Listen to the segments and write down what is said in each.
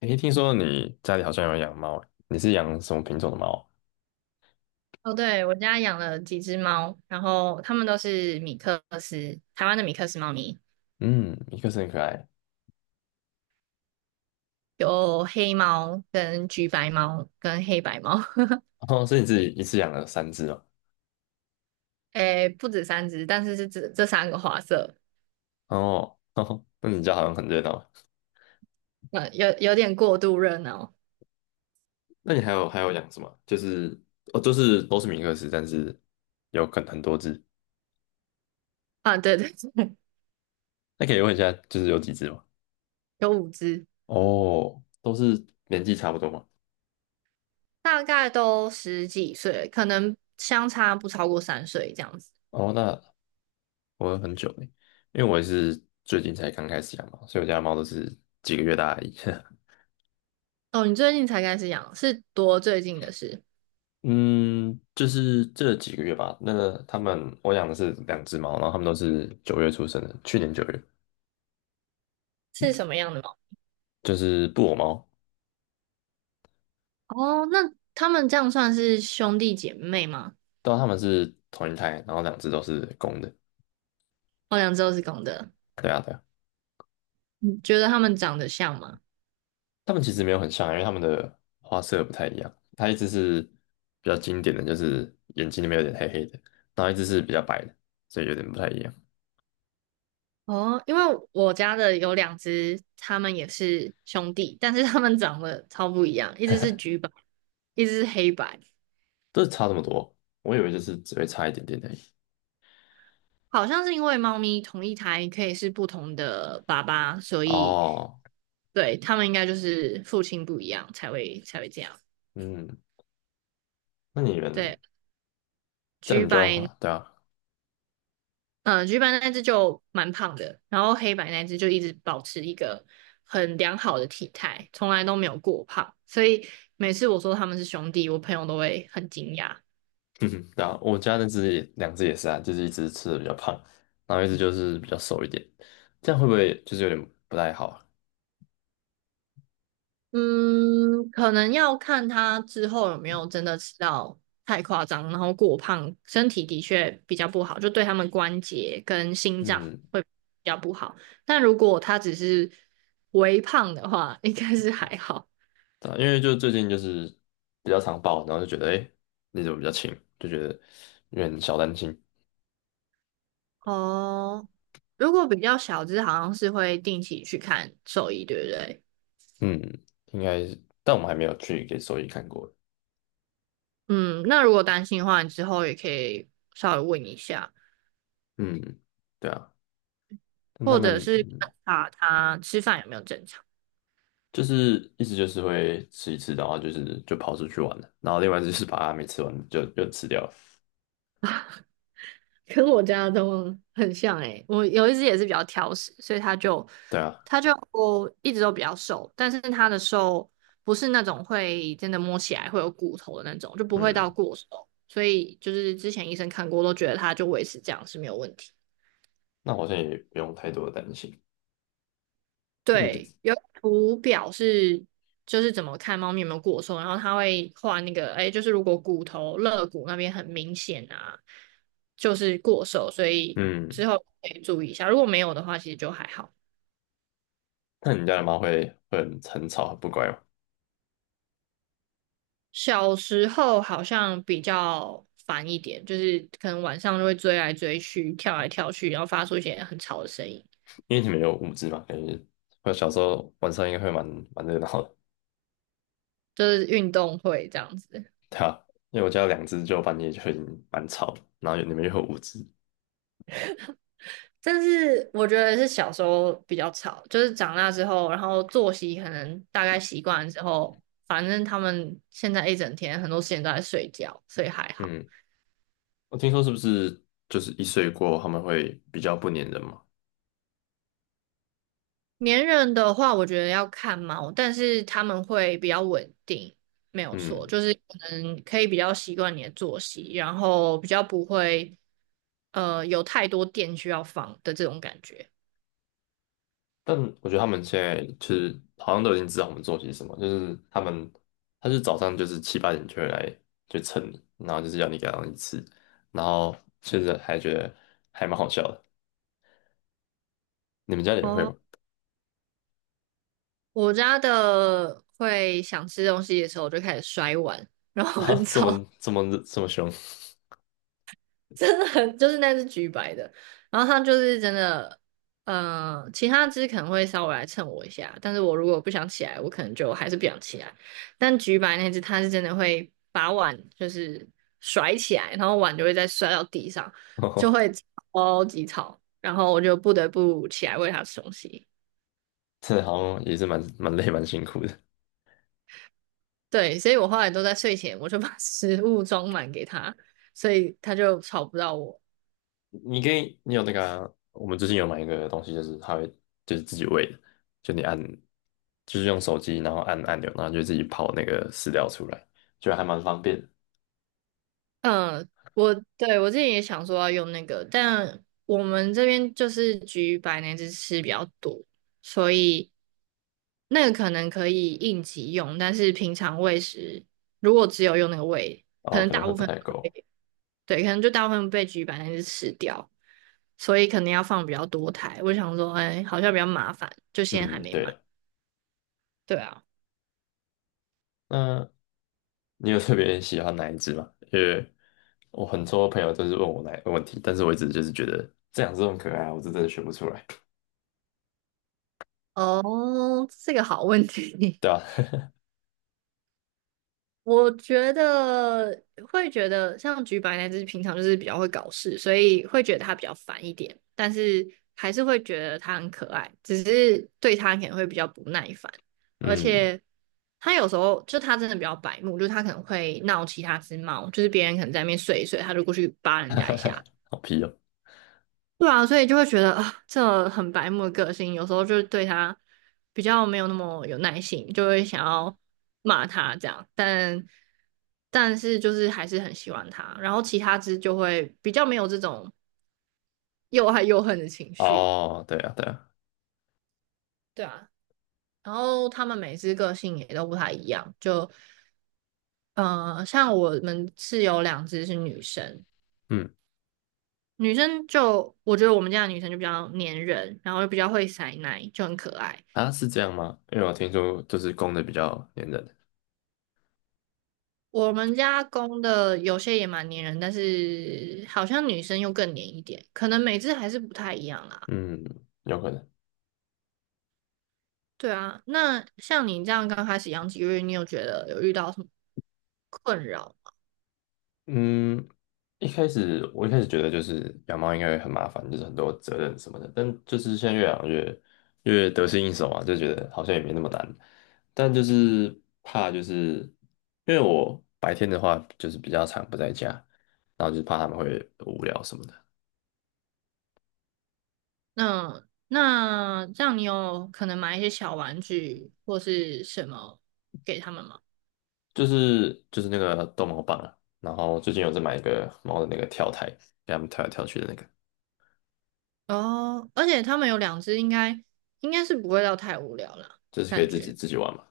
诶，听说你家里好像有养猫，你是养什么品种的猫啊。哦，对，我家养了几只猫，然后它们都是米克斯，台湾的米克斯猫咪，嗯，一个是很可爱。有黑猫、跟橘白猫、跟黑白猫，哦，所以你自己一次养了三只哦。诶，不止三只，但是是这三个花色，哦，哦那你家好像很热闹。有点过度热闹那你还有养什么？就是哦，就是都是米克斯，但是有很多只。啊，对对，那可以问一下，就是有几只吗？有五只，哦，都是年纪差不多吗？大概都十几岁，可能相差不超过三岁这样子。哦，那我很久嘞，因为我也是最近才刚开始养猫，所以我家的猫都是几个月大而已。哦，你最近才开始养，是多最近的事？嗯，就是这几个月吧。那个他们，我养的是两只猫，然后他们都是九月出生的，去年九月，是什么样的猫？就是布偶猫。哦，那它们这样算是兄弟姐妹吗？但他们是同一胎，然后两只都是公的。我两只都是公的。对啊，对啊。你觉得它们长得像吗？他们其实没有很像啊，因为他们的花色不太一样。它一只是比较经典的，就是眼睛里面有点黑黑的，然后一只是比较白的，所以有点不太一样。哦，因为我家的有两只，它们也是兄弟，但是它们长得超不一样，一只是橘白，一只是黑白。这差这么多，我以为就是只会差一点点而已。好像是因为猫咪同一胎可以是不同的爸爸，所以哦，对它们应该就是父亲不一样才会这样。嗯，那你们对，这样橘你就要画，白对啊。嗯，橘白那只就蛮胖的，然后黑白那只就一直保持一个很良好的体态，从来都没有过胖，所以每次我说他们是兄弟，我朋友都会很惊讶。嗯哼，对啊，我家那只也两只也是啊，就是一只吃的比较胖，然后一只就是比较瘦一点，这样会不会就是有点不太好啊。嗯，可能要看他之后有没有真的吃到太夸张，然后过胖，身体的确比较不好，就对他们关节跟心脏嗯，会比较不好。但如果他只是微胖的话，应该是还好。对啊，因为就最近就是比较常抱，然后就觉得哎，诶你怎么比较轻？就觉得有点小担心。哦，如果比较小只，好像是会定期去看兽医，对不对？嗯，应该是但我们还没有去给兽医看过。嗯，那如果担心的话，你之后也可以稍微问一下，嗯，对啊，但他或者们是观察它吃饭有没有正常。就是一直就是会吃一次，然后就是就跑出去玩了，然后另外一只就是把它没吃完就吃掉了。跟我家的都很像诶、我有一只也是比较挑食，所以它就对啊，它就一直都比较瘦，但是它的瘦不是那种会真的摸起来会有骨头的那种，就不会到嗯。过瘦，所以就是之前医生看过都觉得它就维持这样是没有问题。那好像也不用太多的担心。那你就对，有图表是就是怎么看猫咪有没有过瘦，然后它会画那个，哎，就是如果骨头肋骨那边很明显啊，就是过瘦，所以嗯，之后可以注意一下。如果没有的话，其实就还好。那你家的猫会很吵很不乖吗？小时候好像比较烦一点，就是可能晚上就会追来追去、跳来跳去，然后发出一些很吵的声音，因为你们有五只嘛，感觉我小时候晚上应该会蛮热闹的。就是运动会这样子。对啊，因为我家有两只就半夜就已经蛮吵了，然后你们又有五只。但是我觉得是小时候比较吵，就是长大之后，然后作息可能大概习惯了之后，反正他们现在一整天很多时间都在睡觉，所以还好。嗯，我听说是不是就是一岁过后他们会比较不粘人嘛？粘人的话，我觉得要看猫，但是他们会比较稳定，没有错，嗯。就是可能可以比较习惯你的作息，然后比较不会有太多电需要放的这种感觉。但我觉得他们现在就是好像都已经知道我们做些什么，就是他们，他就是早上就是七八点就会来就蹭你，然后就是要你给他东西吃，然后现实还觉得还蛮好笑的。你们家里也会哦，吗？我家的会想吃东西的时候就开始摔碗，然 后啊，很这吵。么这么这么凶。真的很就是那只橘白的，然后它就是真的。其他只可能会稍微来蹭我一下，但是我如果不想起来，我可能就还是不想起来。但橘白那只，它是真的会把碗就是甩起来，然后碗就会再摔到地上，就会 超级吵，然后我就不得不起来喂它吃东西。真的好像也是蛮累蛮辛苦的。对，所以我后来都在睡前我就把食物装满给它，所以它就吵不到我。你可以，你有那个啊，我们最近有买一个东西，就是它会就是自己喂的，就你按就是用手机，然后按按钮，然后就自己跑那个饲料出来，就还蛮方便的。嗯，我对我之前也想说要用那个，但我们这边就是橘白那只吃比较多，所以那个可能可以应急用，但是平常喂食如果只有用那个喂，可哦，能可能大会部不分太够。被对，可能就大部分被橘白那只吃掉，所以可能要放比较多台。我想说，哎，好像比较麻烦，就现在还嗯，没对买。了，对啊，那你有特别喜欢哪一只吗？因为我很多朋友都是问我哪一个问题，但是我一直就是觉得这两只很可爱啊我是真的选不出来。哦，这个好问题。对啊，我觉得会觉得像橘白那只平常就是比较会搞事，所以会觉得它比较烦一点，但是还是会觉得它很可爱，只是对它可能会比较不耐烦，而嗯，且它有时候就它真的比较白目，就是它可能会闹其他只猫，就是别人可能在那边睡一睡，它就过去扒人家一下，好皮哦。对啊，所以就会觉得啊，这很白目的个性，有时候就是对他比较没有那么有耐心，就会想要骂他这样，但是就是还是很喜欢他，然后其他只就会比较没有这种又爱又恨的情绪，哦，对啊，对啊，对啊，然后他们每只个性也都不太一样，像我们是有两只是女生，嗯，女生就我觉得我们家的女生就比较粘人，然后又比较会塞奶，就很可爱。啊，是这样吗？因为我听说就是公的比较粘人。我们家公的有些也蛮粘人，但是好像女生又更粘一点，可能每只还是不太一样啦。嗯，有可能。对啊，那像你这样刚开始养几个月，你有觉得有遇到什么困扰吗？嗯，一开始我一开始觉得就是养猫应该会很麻烦，就是很多责任什么的，但就是现在越养越越得心应手嘛，就觉得好像也没那么难。但就是怕就是因为我白天的话就是比较常不在家，然后就是怕他们会无聊什么的。那这样你有可能买一些小玩具或是什么给他们吗？就是那个逗猫棒啊，然后最近有在买一个猫的那个跳台，给他们跳来跳去的那个，哦，而且他们有两只，应该是不会到太无聊啦，就是可以感自己觉。自己玩嘛。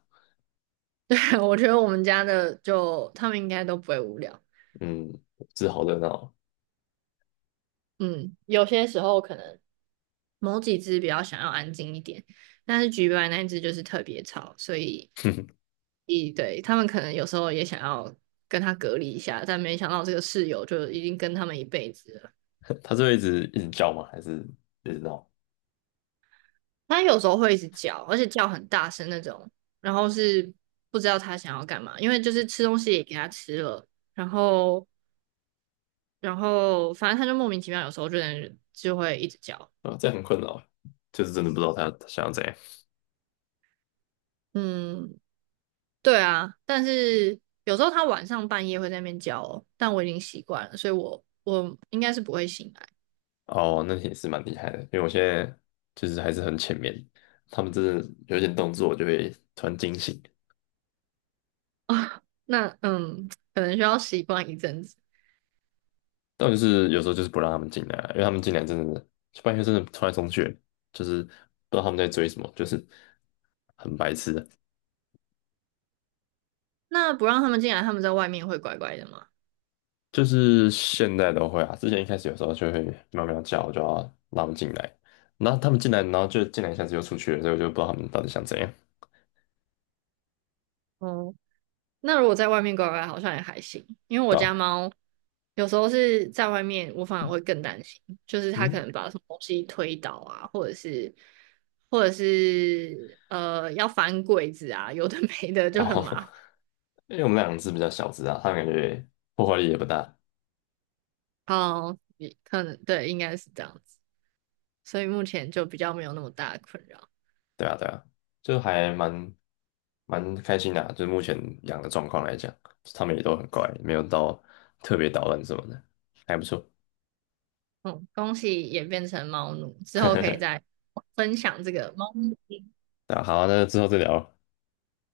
对，我觉得我们家的就他们应该都不会无聊。嗯，这好热闹哦。嗯，有些时候可能某几只比较想要安静一点，但是橘白那一只就是特别吵，所以，一对，他们可能有时候也想要跟它隔离一下，但没想到这个室友就已经跟他们一辈子了。它是会一直叫吗？还是一直闹？它有时候会一直叫，而且叫很大声那种，然后是不知道它想要干嘛，因为就是吃东西也给它吃了，然后，然后反正它就莫名其妙，有时候就会一直叫。啊，这样很困扰，就是真的不知道他想要怎样。嗯，对啊，但是有时候它晚上半夜会在那边叫哦但我已经习惯了，所以我应该是不会醒来哦，那也是蛮厉害的，因为我现在就是还是很浅面，他们真的有一点动作，我就会突然惊醒。啊。那嗯，可能需要习惯一阵子。但就是有时候就是不让他们进来啊，因为他们进来真的就半夜真的冲来冲去，就是不知道他们在追什么，就是很白痴的。那不让他们进来，他们在外面会乖乖的吗？就是现在都会啊，之前一开始有时候就会喵喵叫，我就要让他们进来，然后他们进来，然后就进来一下子又出去了，所以我就不知道他们到底想怎样。哦，那如果在外面乖乖，好像也还行，因为我家到，猫有时候是在外面，我反而会更担心，就是它可嗯。能把什么东西推倒啊，或者是要翻柜子啊，有的没的就很哦，麻烦。因为我们两只比较小只啊，它们感觉破坏力也不大。好，你可能对，应该是这样子，所以目前就比较没有那么大的困扰。对啊，对啊，就还蛮开心的啊就目前养的状况来讲，它们也都很乖，没有到特别捣乱什么的，还不错。嗯，恭喜也变成猫奴，之后可以再分享这个猫咪。那好啊，那之后再聊。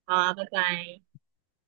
好啊，拜拜。